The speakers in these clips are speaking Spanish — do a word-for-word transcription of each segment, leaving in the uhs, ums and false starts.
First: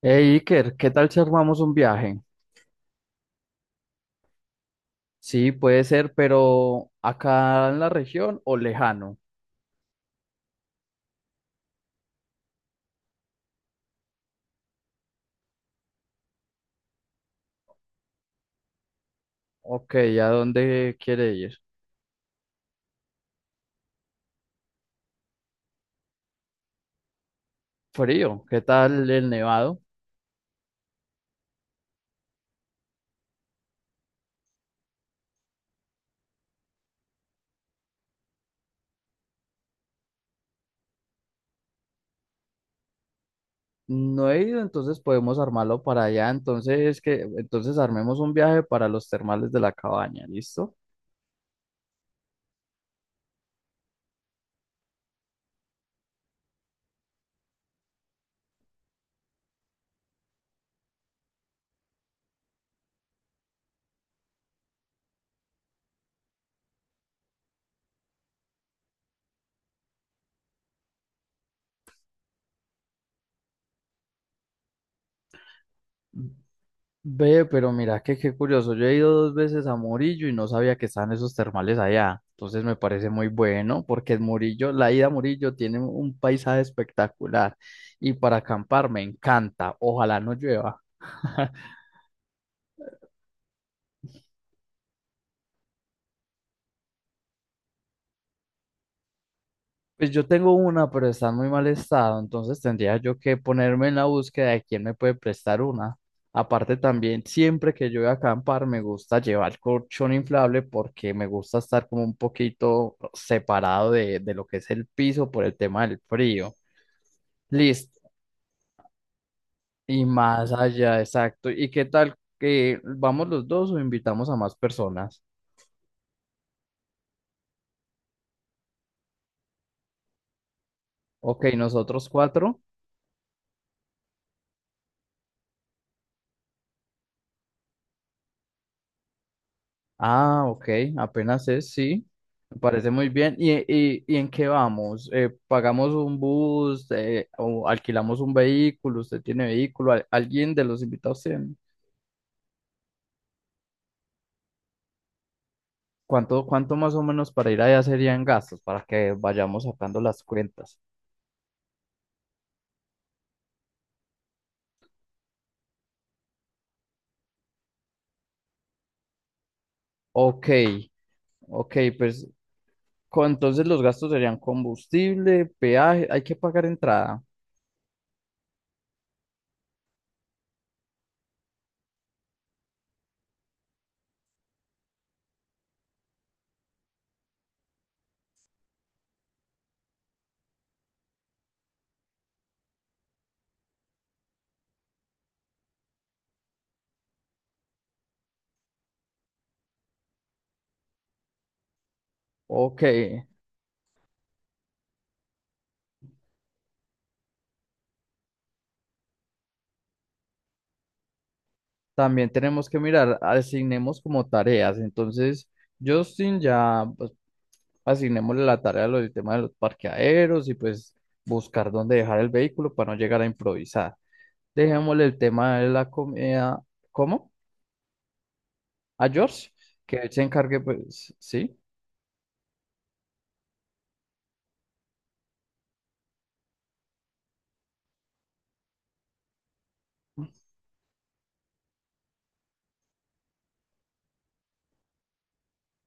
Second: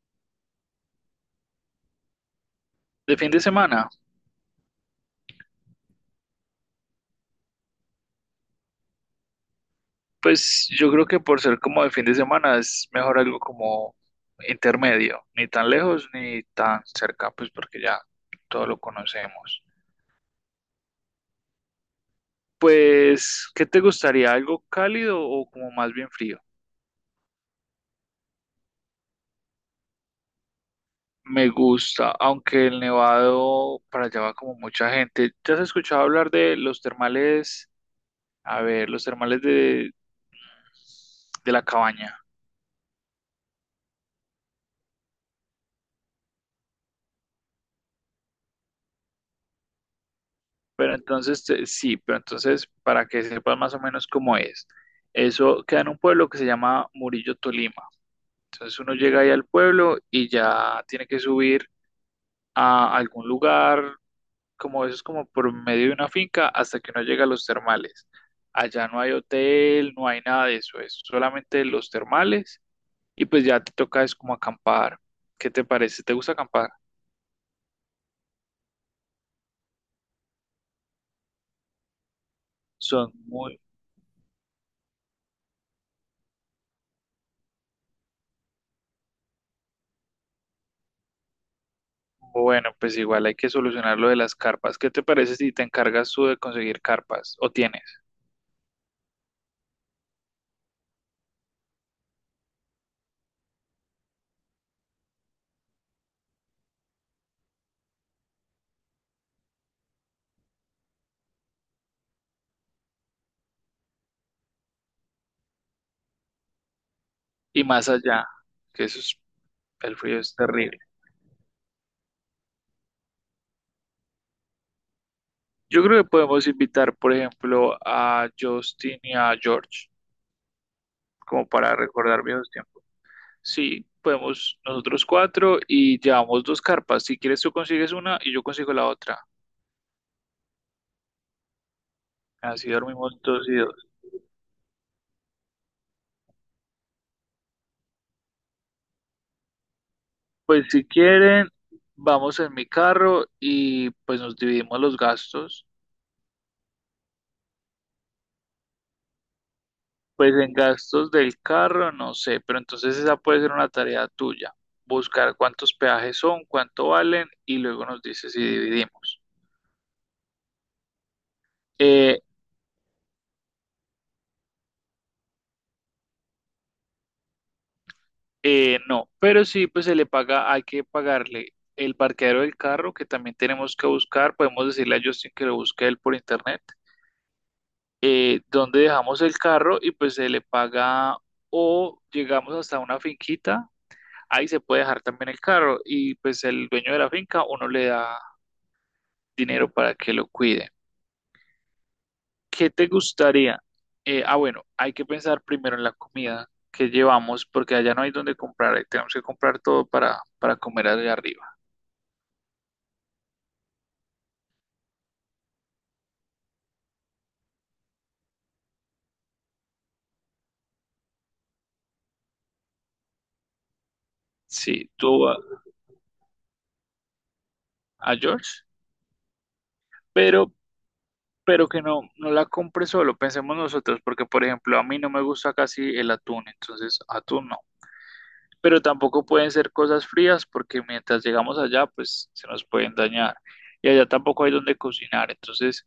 Hey Iker, ¿qué tal si armamos un viaje? De fin de semana, Sí, puede ser, pero acá en la región o lejano. pues yo creo que por ser como de fin de semana es mejor algo como intermedio, ni tan lejos ni tan cerca, pues porque ya todo lo conocemos. Ok, ¿a dónde quiere ir? Pues, ¿qué te gustaría? ¿Algo cálido o como más bien frío? Frío, ¿qué tal el nevado? Me gusta, aunque el Nevado para allá va como mucha gente. ¿Ya has escuchado hablar de los termales? A ver, los termales de, de la cabaña. No he ido, entonces podemos armarlo para allá. Entonces, que, entonces armemos un viaje para los termales de la cabaña, ¿listo? Pero entonces, te- sí, pero entonces, para que sepas más o menos cómo es, eso queda en un pueblo que se llama Murillo Tolima. Entonces uno llega ahí al pueblo y ya tiene que subir a algún lugar, como eso es como por medio de una finca, hasta que uno llega a los termales. Allá no hay hotel, no hay nada de eso, es solamente los termales y pues ya te toca es como acampar. ¿Qué te parece? ¿Te gusta acampar? Ve, pero mira, que qué curioso. Yo he ido dos veces a Murillo y no sabía que estaban esos termales allá. Entonces me parece Son muy muy, bueno porque en Murillo, la ida a Murillo tiene un paisaje espectacular y para acampar me encanta. Ojalá no llueva. bueno, pues igual hay que solucionar lo de las carpas. ¿Qué te parece si te encargas tú de conseguir carpas o tienes? Pues yo tengo una, pero está en muy mal estado, entonces tendría yo que ponerme en la búsqueda de quién me puede prestar una. Aparte también, siempre que yo voy a acampar, me gusta llevar colchón inflable porque me gusta estar como un poquito separado de, de lo que es el piso por el tema del frío. Y más Listo. allá, que eso es, el Y frío es más terrible. allá, exacto. ¿Y qué tal que vamos los dos o invitamos a más personas? Yo creo que podemos invitar, por ejemplo, a Justin y a George, Ok, como para nosotros recordar viejos cuatro. tiempos. Sí, podemos nosotros cuatro y llevamos dos carpas. Si quieres tú consigues una y yo consigo la otra. Ah, ok, apenas es, sí, me Así parece muy dormimos bien. dos ¿Y, y dos. y, y en qué vamos? Eh, ¿pagamos un bus eh, o alquilamos un vehículo? ¿Usted tiene vehículo? ¿Al- ¿Alguien de Pues los si invitados quieren, tiene? vamos en mi carro y pues nos dividimos los gastos. Cuánto, cuánto más o menos para ir allá serían gastos para que vayamos sacando las Pues en cuentas? gastos del carro, no sé, pero entonces esa puede ser una tarea tuya, buscar cuántos peajes son, cuánto valen y luego nos dices si dividimos. Ok, ok, Eh, pues con- entonces los gastos serían combustible, peaje, hay que pagar entrada. eh, no, pero sí, pues se le paga, hay que pagarle el parqueadero del carro que también tenemos que buscar, podemos decirle a Justin que lo busque él por internet, eh, dónde dejamos el carro y pues se le paga o llegamos hasta una finquita, ahí se puede dejar también el carro y pues el dueño de la finca uno le da dinero para que lo cuide. ¿Qué Ok, te gustaría? Eh, ah, bueno, hay que pensar primero en la comida que llevamos, porque allá no hay donde comprar, eh, tenemos que comprar todo para, para comer allá arriba. también tenemos que mirar, asignemos como tareas, entonces... Justin ya pues, asignémosle la tarea de lo del tema de los parqueaderos y pues buscar dónde dejar el vehículo para no llegar a improvisar. Sí, Dejémosle el tú a, tema de la comida, ¿cómo? a George, A George, que él se pero, encargue, pues, sí. pero que no, no la compre solo, pensemos nosotros, porque por ejemplo, a mí no me gusta casi el atún, entonces atún no. Pero tampoco pueden ser cosas frías, porque mientras llegamos allá, pues se nos pueden dañar. Y allá tampoco hay donde cocinar, entonces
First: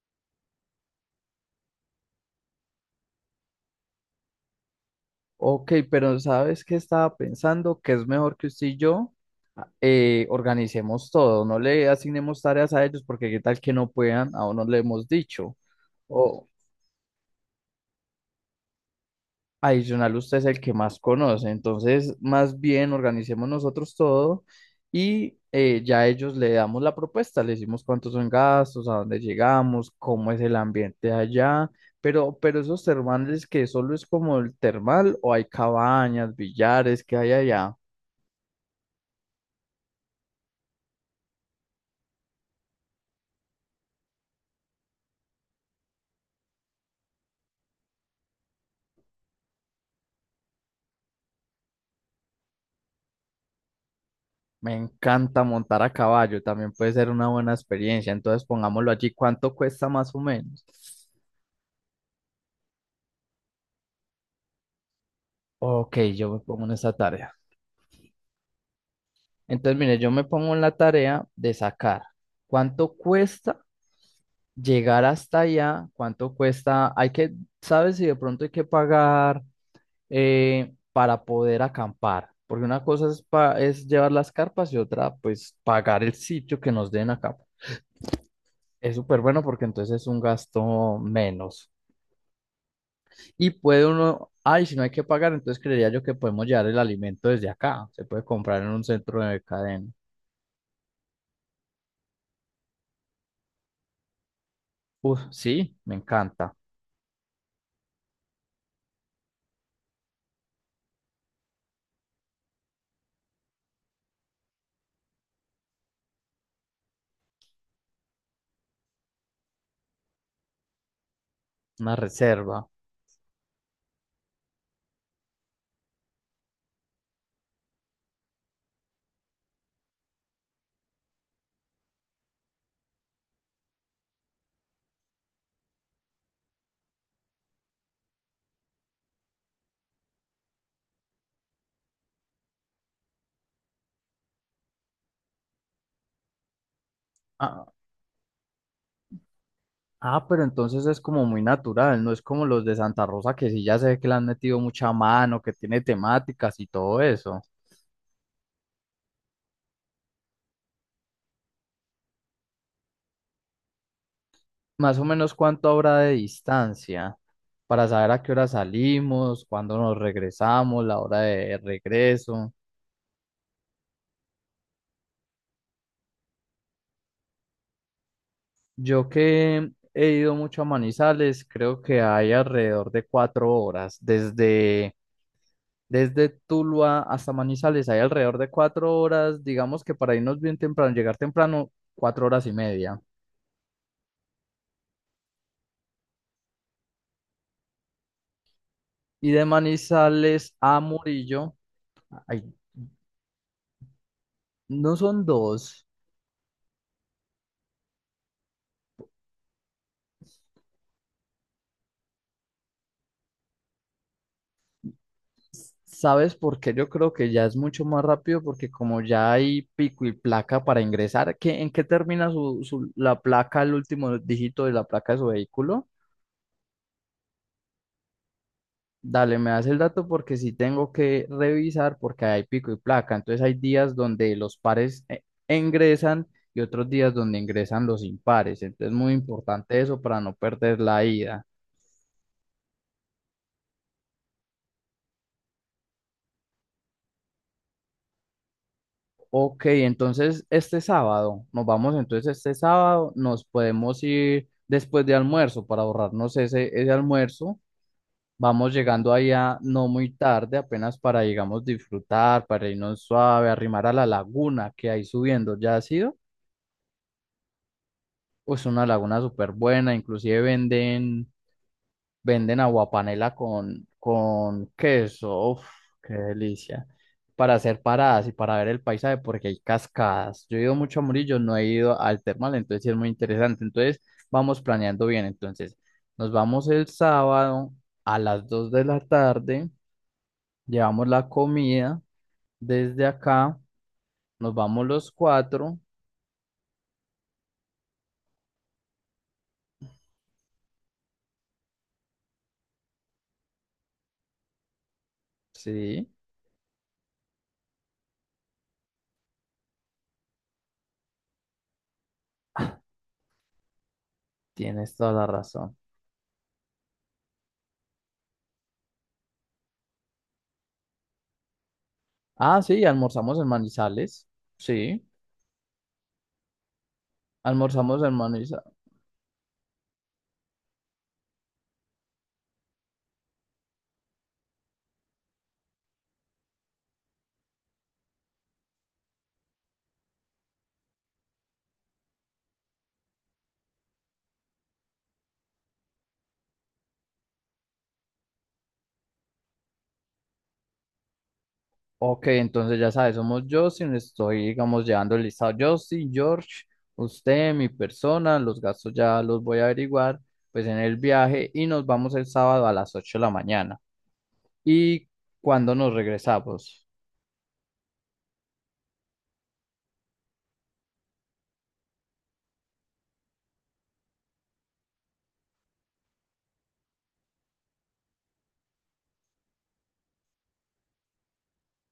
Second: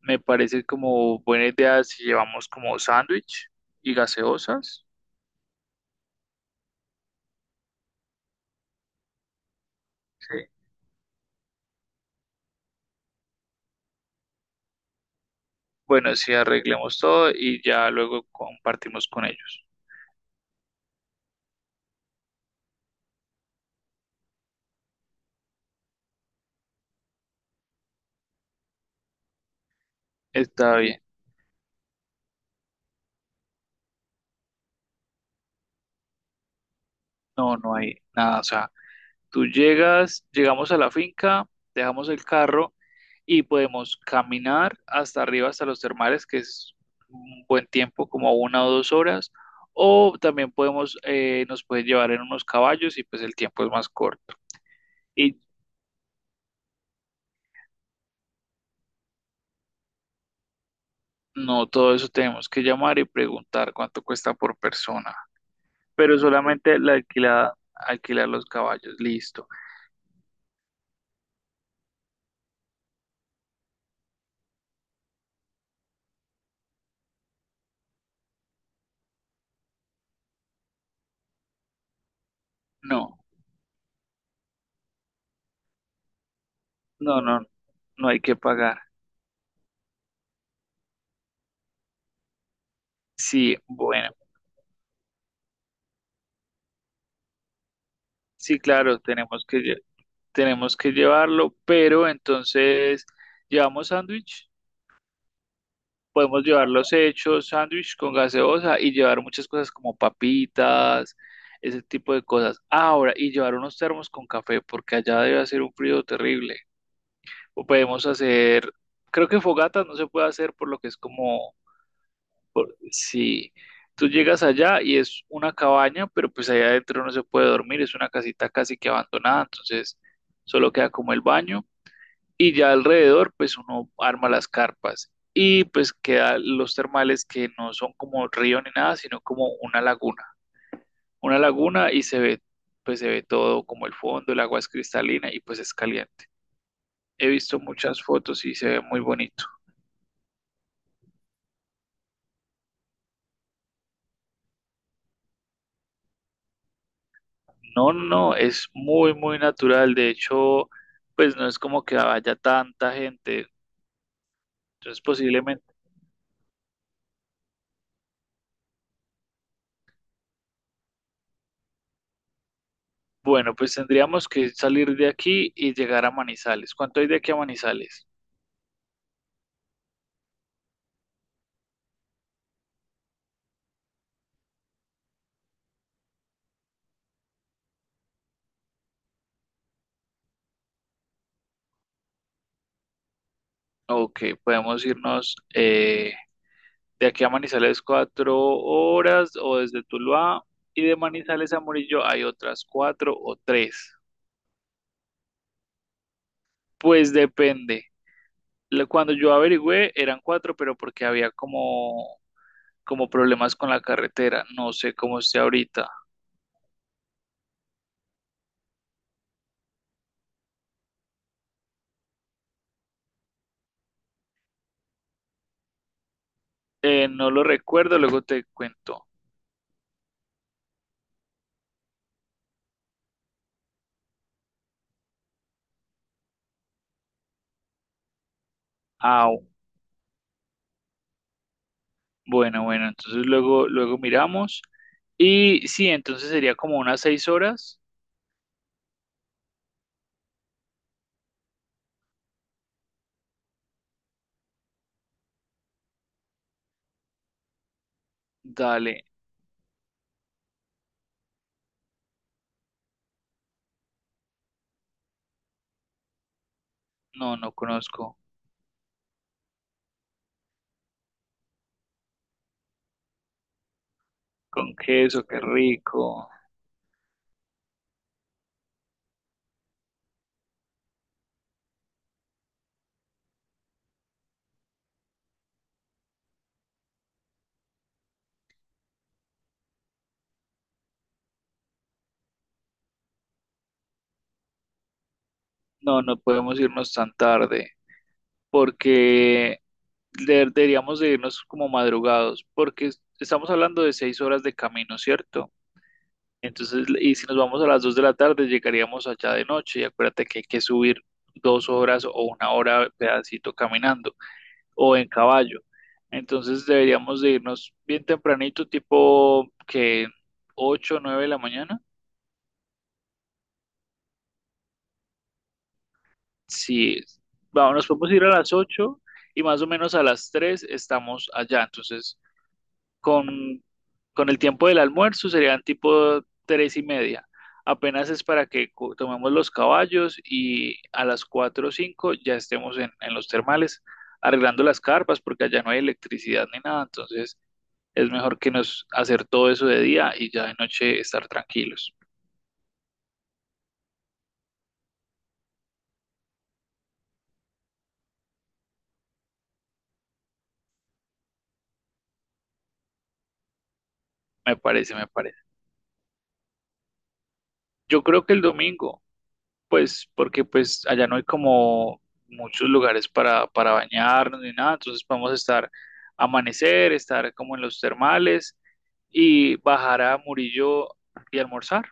me parece como buena idea si llevamos como sándwich y gaseosas. Ok, pero ¿sabes qué estaba pensando? Que es mejor que usted y yo eh, Sí. organicemos todo, no le asignemos tareas a ellos porque qué tal que no puedan, aún no le hemos dicho. Bueno, si O arreglemos todo y ya luego compartimos con ellos. Adicional, usted es el que más conoce, entonces más bien organicemos nosotros todo y eh, ya a ellos le damos la propuesta, le decimos cuántos son gastos, a dónde llegamos, cómo es el Está bien. ambiente allá, pero, pero esos termales que solo es como el termal o hay cabañas, billares que hay No, allá. no hay nada. O sea, tú llegas, llegamos a la finca, dejamos el carro y podemos caminar hasta arriba, hasta los termales, que es un buen tiempo, como una o dos horas. O también podemos, eh, nos pueden llevar en unos caballos y pues el tiempo es más corto. Me Y encanta montar a caballo, también puede ser una buena experiencia, entonces pongámoslo allí, ¿cuánto cuesta más o menos? no, todo eso tenemos que llamar y preguntar cuánto cuesta por persona, Ok, pero yo me pongo en solamente esta la tarea. alquilada, alquilar los caballos, listo. Entonces, mire, yo me pongo en la tarea de sacar cuánto cuesta llegar hasta allá, cuánto cuesta, hay que, ¿sabes si de pronto hay que pagar eh, para poder acampar? Porque una cosa No, es, pa- es llevar las carpas y otra, pues, pagar el sitio que nos den no, acá. no, no hay que pagar. Es súper bueno porque entonces es un gasto menos. Y Sí, puede bueno, uno, ay, si no hay que pagar, entonces creería yo que podemos llevar el alimento desde acá. Se puede sí, comprar en un claro, centro de tenemos que, lle- cadena. tenemos que llevarlo, pero entonces, ¿llevamos sándwich? Uf, sí, me Podemos encanta. llevar los hechos, sándwich con gaseosa y llevar muchas cosas como papitas, ese tipo de cosas. Ahora, y llevar unos termos con café, porque allá debe hacer un frío terrible. O podemos hacer, creo que fogata no se puede hacer por lo que es como Una reserva. si tú llegas allá y es una cabaña, pero pues allá adentro no se puede dormir, es una casita casi que abandonada, entonces solo queda como el baño y ya alrededor pues uno arma las carpas y pues queda los termales que no son como río ni nada, sino como una laguna, una laguna y se ve pues se ve todo como el fondo, el agua es cristalina y pues es caliente. He visto Ah, muchas fotos y se ve muy bonito. ah, pero entonces es como muy natural, no es como los de Santa Rosa que sí ya sé que le han metido mucha mano, que tiene temáticas y todo eso. No, no, no, es muy, muy natural. De hecho, pues no es como que vaya tanta gente. Más Entonces, o menos posiblemente, cuánto habrá de distancia para saber a qué hora salimos, cuándo nos regresamos, la hora de regreso. bueno, pues tendríamos que salir de aquí y llegar a Manizales. ¿Cuánto hay de aquí a Manizales? Yo que he ido mucho a Manizales, creo que hay alrededor de cuatro horas. Desde, desde Tuluá hasta Manizales hay alrededor de cuatro horas, digamos que para irnos bien temprano, llegar temprano, cuatro horas y media. Ok, podemos irnos eh, de aquí a Manizales cuatro horas Y de o desde Tuluá Manizales a y de Manizales Murillo, a Murillo hay ay, otras cuatro o tres. no son dos. Pues depende. Lo- Cuando yo averigüé eran cuatro, pero porque había como como problemas con la carretera. No sé cómo esté ahorita. ¿Sabes por qué? Yo creo que ya es mucho más rápido porque como ya hay pico y placa para ingresar, ¿qué, en qué termina su, su- la placa, el último dígito de la placa de su vehículo? Eh, no lo recuerdo, luego te cuento. Dale, me das el dato porque sí tengo que revisar porque hay pico y placa. Entonces hay días donde los pares eh, ingresan y otros días donde ingresan los impares. Entonces es muy Ah, importante eso para no perder la ida. bueno, bueno, entonces luego, luego miramos. Y sí, entonces sería como unas seis horas. Ok, entonces este sábado, nos vamos entonces este sábado, nos podemos ir después de almuerzo para ahorrarnos ese, ese almuerzo. Vamos Dale, llegando allá no muy tarde, apenas para, digamos, disfrutar, para irnos suave, arrimar a la laguna que hay subiendo. ¿Ya ha sido? no, no conozco. Pues una laguna súper buena, inclusive venden Venden aguapanela con, con Con queso, qué queso. Uf, qué rico. delicia. Para hacer paradas y para ver el paisaje, porque hay cascadas. Yo he ido mucho a Murillo, no he ido al termal, entonces sí es muy interesante. Entonces, vamos planeando bien. Entonces, nos vamos el sábado a las dos de la tarde, llevamos la comida desde acá, nos vamos los cuatro. No, no podemos irnos tan tarde porque de- deberíamos de irnos como madrugados porque es- estamos hablando de seis horas de camino, ¿cierto? Sí, Entonces, y si nos vamos a las dos de la tarde, llegaríamos allá de noche y acuérdate que hay que subir dos horas o una hora pedacito caminando tienes o en toda la caballo. razón. Entonces deberíamos de irnos bien tempranito, tipo que ocho o nueve de la mañana. Ah, sí, almorzamos en Manizales. Sí. Sí, vamos, nos Almorzamos podemos en ir a las Manizales. ocho y más o menos a las tres estamos allá. Entonces con, con el tiempo del almuerzo serían tipo tres y media. Apenas es para que co- tomemos los caballos y a las cuatro o cinco ya estemos en, en los termales arreglando las carpas porque allá no hay electricidad ni nada, entonces es mejor que nos hacer todo eso de día y ya de noche estar tranquilos. Ok, entonces ya sabes, somos Justin, estoy, digamos, llevando el listado. Justin, George, usted, mi persona, los gastos ya los voy a averiguar, pues en el viaje y nos vamos el sábado a las ocho de la mañana. Me parece, me ¿Y parece. cuando nos regresamos? Yo creo que el domingo, pues porque pues allá no hay como muchos lugares para, para bañarnos ni nada, entonces podemos estar amanecer, estar como en los termales y bajar a Murillo y almorzar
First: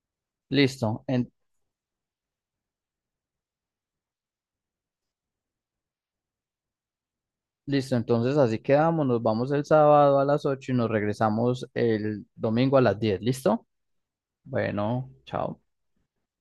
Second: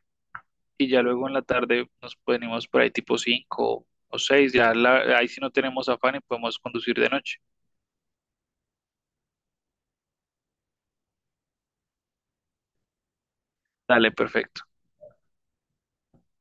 y ya Listo, luego en- en la tarde nos venimos por ahí tipo cinco o seis ya la- ahí sí no tenemos afán y podemos conducir de noche. listo, entonces así quedamos, nos vamos el sábado a las ocho y nos regresamos el domingo a las diez, ¿listo? Dale, perfecto. Bueno, chao.